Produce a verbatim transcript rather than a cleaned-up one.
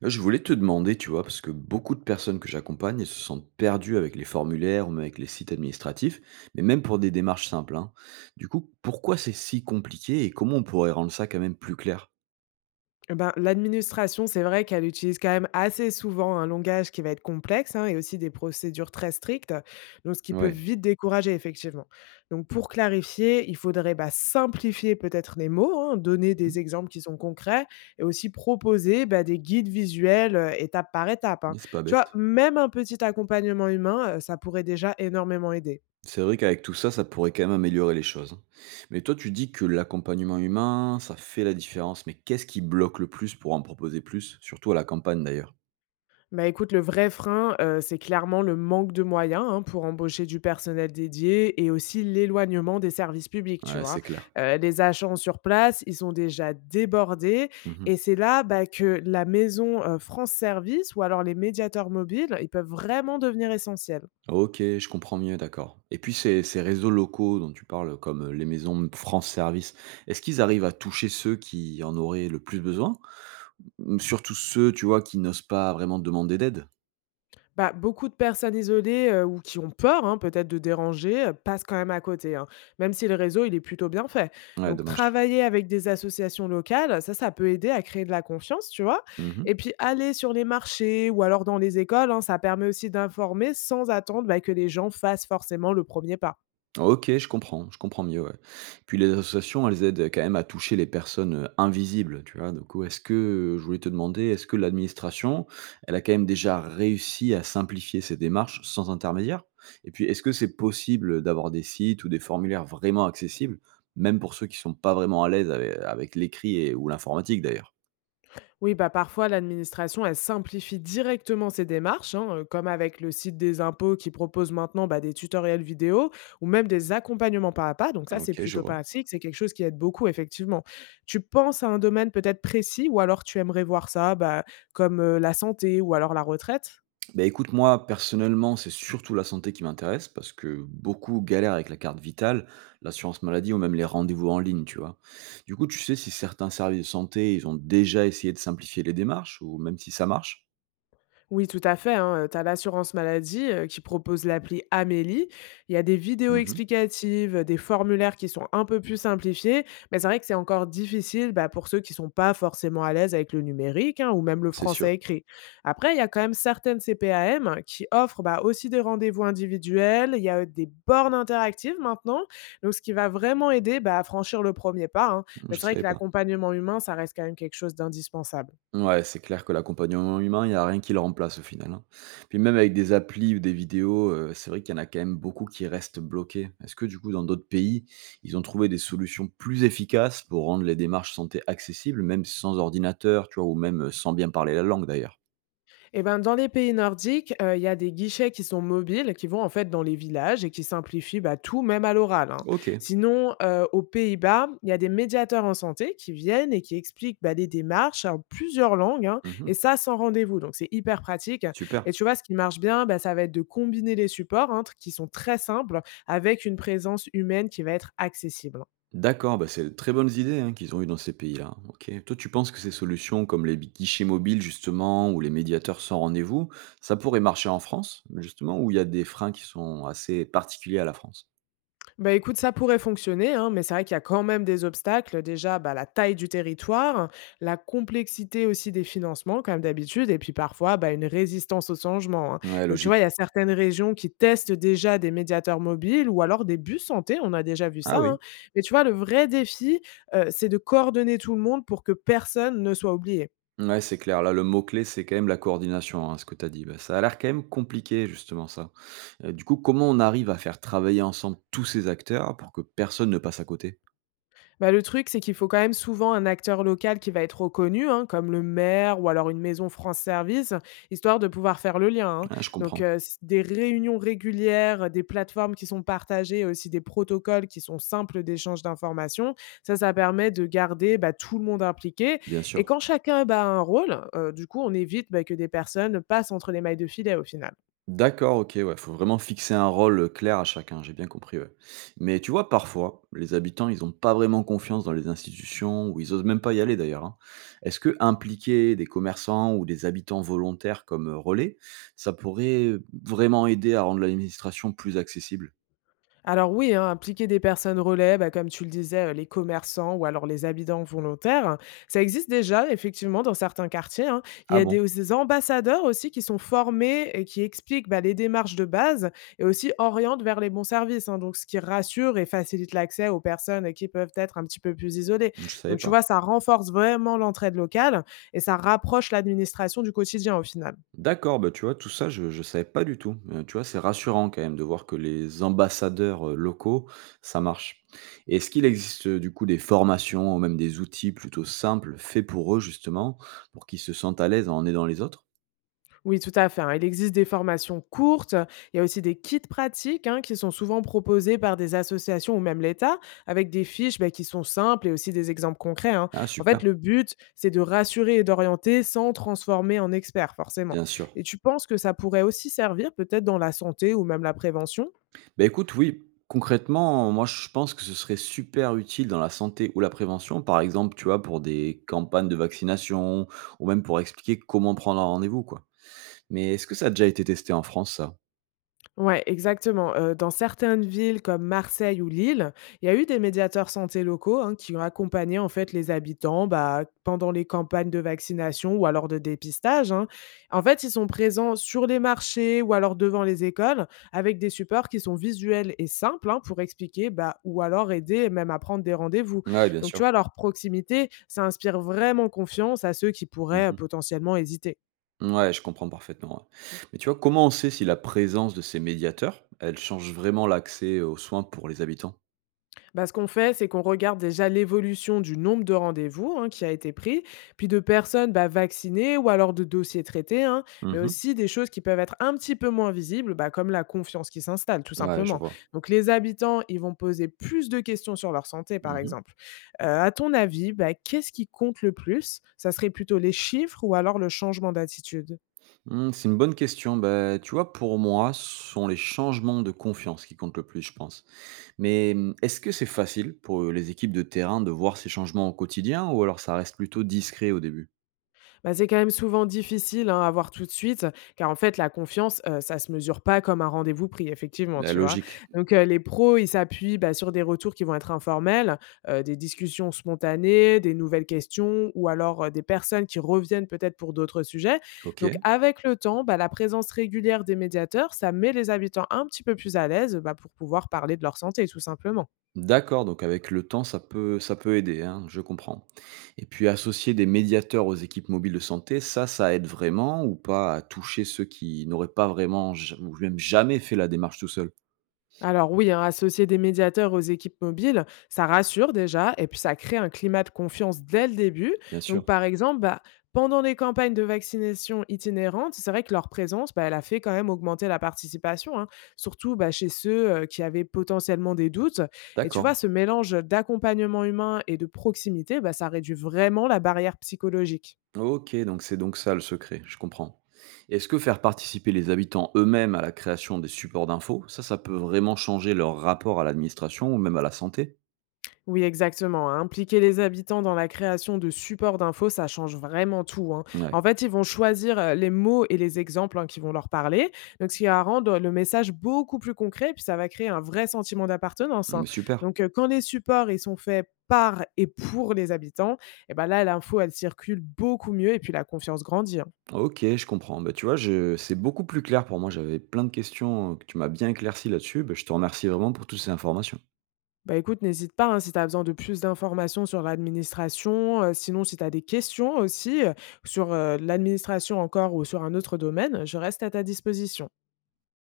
Là, je voulais te demander, tu vois, parce que beaucoup de personnes que j'accompagne elles se sentent perdues avec les formulaires ou même avec les sites administratifs, mais même pour des démarches simples, hein. Du coup, pourquoi c'est si compliqué et comment on pourrait rendre ça quand même plus clair? Eh ben, l'administration, c'est vrai qu'elle utilise quand même assez souvent un langage qui va être complexe, hein, et aussi des procédures très strictes, donc ce qui peut Ouais. vite décourager effectivement. Donc pour clarifier, il faudrait bah, simplifier peut-être les mots, hein, donner Mhm. des exemples qui sont concrets, et aussi proposer bah, des guides visuels euh, étape par étape, Mais hein. c'est pas Tu vois, bête. même un petit accompagnement humain, euh, ça pourrait déjà énormément aider. C'est vrai qu'avec tout ça, ça pourrait quand même améliorer les choses, hein. Mais toi, tu dis que l'accompagnement humain, ça fait la différence, mais qu'est-ce qui bloque le plus pour en proposer plus, surtout à la campagne d'ailleurs? Bah, écoute, le vrai frein, heu, c'est clairement le manque de moyens, hein, pour embaucher du personnel dédié et aussi l'éloignement des services publics, tu Ouais, vois? c'est clair. Heu, les agents sur place, ils sont déjà débordés, et c'est là, bah, que la maison, heu, France Service ou alors les médiateurs mobiles, ils peuvent vraiment devenir essentiels. OK, je comprends mieux, d'accord. Et puis ces ces réseaux locaux dont tu parles, comme, heu, les maisons France Service, est-ce qu'ils arrivent à toucher ceux qui en auraient le plus besoin? Mmh, surtout ceux, tu vois, qui n'osent pas vraiment demander d'aide? Bah, beaucoup de personnes isolées euh, ou qui ont peur, hein, peut-être de déranger, euh, passent quand même à côté, hein, même si le réseau il est plutôt bien fait. Ouais, Donc dommage. travailler avec des associations locales, ça, ça peut aider à créer de la confiance, tu vois. Mmh. Et puis aller sur les marchés ou alors dans les écoles, hein, ça permet aussi d'informer sans attendre bah, que les gens fassent forcément le premier pas. OK, je comprends, je comprends mieux, ouais. Puis les associations, elles aident quand même à toucher les personnes, heu, invisibles, tu vois? Donc, heu, est-ce que, heu, je voulais te demander, est-ce que l'administration, elle a quand même déjà réussi à simplifier ces démarches sans intermédiaire? Et puis, est-ce que c'est possible d'avoir des sites ou des formulaires vraiment accessibles, même pour ceux qui sont pas vraiment à l'aise ave avec l'écrit et ou l'informatique d'ailleurs? Oui, bah parfois l'administration, elle simplifie directement ses démarches, hein, euh, comme avec le site des impôts qui propose maintenant bah, des tutoriels vidéo ou même des accompagnements pas à pas. Donc ça, c'est OK, je plutôt vois. pratique, c'est quelque chose qui aide beaucoup, effectivement. Tu penses à un domaine peut-être précis, ou alors tu aimerais voir ça bah, comme euh, la santé ou alors la retraite? Bah, écoute, moi, personnellement, c'est surtout la santé qui m'intéresse parce que beaucoup galèrent avec la carte vitale, l'assurance maladie ou même les rendez-vous en ligne, tu vois. Du coup, tu sais si certains services de santé, ils ont déjà essayé de simplifier les démarches ou même si ça marche? Oui, tout à fait, hein, tu as l'assurance maladie, heu, qui propose l'appli Amélie. Il y a des vidéos Mhm. explicatives, des formulaires qui sont un peu plus simplifiés, mais c'est vrai que c'est encore difficile, bah, pour ceux qui sont pas forcément à l'aise avec le numérique, hein, ou même le C'est sûr. français écrit. Après, il y a quand même certaines C P A M qui offrent, bah, aussi des rendez-vous individuels, il y a, heu, des bornes interactives maintenant, donc ce qui va vraiment aider, bah, à franchir le premier pas, hein, Mhm, mais je c'est vrai savais que pas. l'accompagnement humain, ça reste quand même quelque chose d'indispensable. Ouais, c'est clair que l'accompagnement humain, il y a rien qui le remplace au final, hein. Puis même avec des applis ou des vidéos, heu, c'est vrai qu'il y en a quand même beaucoup qui restent bloqués. Est-ce que du coup, dans d'autres pays, ils ont trouvé des solutions plus efficaces pour rendre les démarches santé accessibles, même sans ordinateur, tu vois? Ou même, euh, sans bien parler la langue d'ailleurs? Eh ben, dans les pays nordiques, heu, il y a des guichets qui sont mobiles, qui vont en fait dans les villages et qui simplifient, bah, tout même à l'oral, hein. OK. Sinon, heu, aux Pays-Bas, il y a des médiateurs en santé qui viennent et qui expliquent, bah, les démarches en plusieurs langues, hein, Mmh. et ça sans rendez-vous, donc c'est hyper pratique. Super. Et tu vois ce qui marche bien, bah, ça va être de combiner les supports, hein, tr qui sont très simples avec une présence humaine qui va être accessible. D'accord, bah, c'est de très bonnes idées, hein, qu'ils ont eues dans ces pays-là. OK. Toi, tu penses que ces solutions comme les guichets mobiles, justement, ou les médiateurs sans rendez-vous, ça pourrait marcher en France, justement, où il y a des freins qui sont assez particuliers à la France? Bah, écoute, ça pourrait fonctionner, hein, mais c'est vrai qu'il y a quand même des obstacles. Déjà, bah, la taille du territoire, la complexité aussi des financements, comme d'habitude, et puis parfois bah, une résistance au changement, hein. Ouais, Donc, tu logique. vois, il y a certaines régions qui testent déjà des médiateurs mobiles ou alors des bus santé, on a déjà vu Ah ça, oui. hein. Mais tu vois, le vrai défi, euh, c'est de coordonner tout le monde pour que personne ne soit oublié. Ouais, c'est clair. Là, le mot-clé, c'est quand même la coordination, hein, ce que tu as dit. Bah, ça a l'air quand même compliqué, justement, ça. Euh, du coup, comment on arrive à faire travailler ensemble tous ces acteurs pour que personne ne passe à côté? Bah, le truc, c'est qu'il faut quand même souvent un acteur local qui va être reconnu, hein, comme le maire ou alors une maison France Service, histoire de pouvoir faire le lien, hein. Ah, je Donc, comprends, euh, s- des réunions régulières, des plateformes qui sont partagées, et aussi des protocoles qui sont simples d'échange d'informations, ça, ça permet de garder bah, tout le monde impliqué, bien et sûr. quand chacun, bah, a un rôle, heu, du coup, on évite, bah, que des personnes passent entre les mailles de filet, au final. D'accord, OK, ouais, faut vraiment fixer un rôle, heu, clair à chacun, j'ai bien compris, ouais. Mais tu vois, parfois, les habitants, ils ont pas vraiment confiance dans les institutions ou ils osent même pas y aller d'ailleurs, hein. Est-ce que impliquer des commerçants ou des habitants volontaires comme, heu, relais, ça pourrait vraiment aider à rendre l'administration plus accessible? Alors oui, hein, impliquer des personnes relais, bah, comme tu le disais, euh, les commerçants ou alors les habitants volontaires, hein, ça existe déjà effectivement dans certains quartiers, hein. Il y Ah a bon? des, des ambassadeurs aussi qui sont formés et qui expliquent bah, les démarches de base et aussi orientent vers les bons services, hein, donc ce qui rassure et facilite l'accès aux personnes qui peuvent être un petit peu plus isolées. Je savais Donc tu pas. vois, ça renforce vraiment l'entraide locale et ça rapproche l'administration du quotidien au final. D'accord, bah, tu vois, tout ça, je je savais pas du tout. Heu, tu vois, c'est rassurant quand même de voir que les ambassadeurs, heu, locaux, ça marche. Et est-ce qu'il existe, heu, du coup, des formations ou même des outils plutôt simples faits pour eux justement, pour qu'ils se sentent à l'aise en aidant les autres? Oui, tout à fait, hein. Il existe des formations courtes, il y a aussi des kits pratiques, hein, qui sont souvent proposés par des associations ou même l'État, avec des fiches bah, qui sont simples et aussi des exemples concrets, hein. Ah En fait, super, le but, c'est de rassurer et d'orienter sans transformer en expert, forcément. bien sûr. Et tu penses que ça pourrait aussi servir peut-être dans la santé ou même la prévention? Bah, écoute, oui, concrètement, moi je pense que ce serait super utile dans la santé ou la prévention, par exemple, tu vois, pour des campagnes de vaccination ou même pour expliquer comment prendre un rendez-vous, quoi. Mais est-ce que ça a déjà été testé en France ça? Ouais, exactement. Heu, dans certaines villes comme Marseille ou Lille, il y a eu des médiateurs santé locaux, hein, qui ont accompagné, en fait, les habitants, bah, pendant les campagnes de vaccination ou alors de dépistage, hein. En fait, ils sont présents sur les marchés ou alors devant les écoles avec des supports qui sont visuels et simples, hein, pour expliquer, bah, ou alors aider même à prendre des rendez-vous. Ouais, bien Donc tu sûr. vois, leur proximité, ça inspire vraiment confiance à ceux qui pourraient, heu, Mmh. potentiellement hésiter. Ouais, je comprends parfaitement, ouais. Mais tu vois, comment on sait si la présence de ces médiateurs, elle change vraiment l'accès aux soins pour les habitants? Bah, ce qu'on fait, c'est qu'on regarde déjà l'évolution du nombre de rendez-vous, hein, qui a été pris, puis de personnes bah, vaccinées ou alors de dossiers traités, hein, mais Mmh. aussi des choses qui peuvent être un petit peu moins visibles, bah, comme la confiance qui s'installe, tout Ouais, je simplement. vois. Donc les habitants, ils vont poser plus de questions sur leur santé, par Mmh mh. exemple. Euh, à ton avis, bah, qu'est-ce qui compte le plus? Ça serait plutôt les chiffres ou alors le changement d'attitude? Mmh, c'est une bonne question. Bah, tu vois, pour moi, ce sont les changements de confiance qui comptent le plus, je pense. Mais, mmh, est-ce que c'est facile pour, euh, les équipes de terrain de voir ces changements au quotidien ou alors ça reste plutôt discret au début? Bah, c'est quand même souvent difficile, hein, à voir tout de suite, car en fait la confiance, heu, ça se mesure pas comme un rendez-vous pris effectivement, Bah, tu vois? logique. Donc, heu, les pros, ils s'appuient, bah, sur des retours qui vont être informels, heu, des discussions spontanées, des nouvelles questions ou alors, heu, des personnes qui reviennent peut-être pour d'autres sujets. Donc OK. avec le temps, bah, la présence régulière des médiateurs, ça met les habitants un petit peu plus à l'aise, bah, pour pouvoir parler de leur santé tout simplement. D'accord, donc avec le temps, ça peut ça peut aider, hein, je comprends. Et puis associer des médiateurs aux équipes mobiles de santé, ça, ça aide vraiment ou pas à toucher ceux qui n'auraient pas vraiment j- ou même jamais fait la démarche tout seul? Alors oui, hein, associer des médiateurs aux équipes mobiles, ça rassure déjà et puis ça crée un climat de confiance dès le début. Bien sûr. Donc par exemple, bah, pendant les campagnes de vaccination itinérantes, c'est vrai que leur présence, bah, elle a fait quand même augmenter la participation, hein, surtout bah, chez ceux euh, qui avaient potentiellement des doutes. Et tu D'accord. vois, ce mélange d'accompagnement humain et de proximité, bah, ça réduit vraiment la barrière psychologique. Ok, donc c'est donc ça le secret, je comprends. Est-ce que faire participer les habitants eux-mêmes à la création des supports d'infos, ça, ça peut vraiment changer leur rapport à l'administration ou même à la santé? Oui, exactement, hein. Impliquer les habitants dans la création de supports d'infos, ça change vraiment tout, hein. Ouais, En fait, ils vont choisir euh, les mots et les exemples, hein, qui vont leur parler, donc ce qui va rendre le message beaucoup plus concret, puis ça va créer un vrai sentiment d'appartenance, mais hein. super. Donc, euh, quand les supports ils sont faits par et pour les habitants, et ben là, l'info, elle circule beaucoup mieux et puis la confiance grandit, hein. OK, je comprends. Bah, tu vois, je c'est beaucoup plus clair pour moi. J'avais plein de questions, heu, que tu m'as bien éclairci là-dessus. Bah, je te remercie vraiment pour toutes ces informations. Bah, écoute, n'hésite pas, hein, si tu as besoin de plus d'informations sur l'administration, heu, sinon si tu as des questions aussi, heu, sur, heu, l'administration encore ou sur un autre domaine, je reste à ta disposition.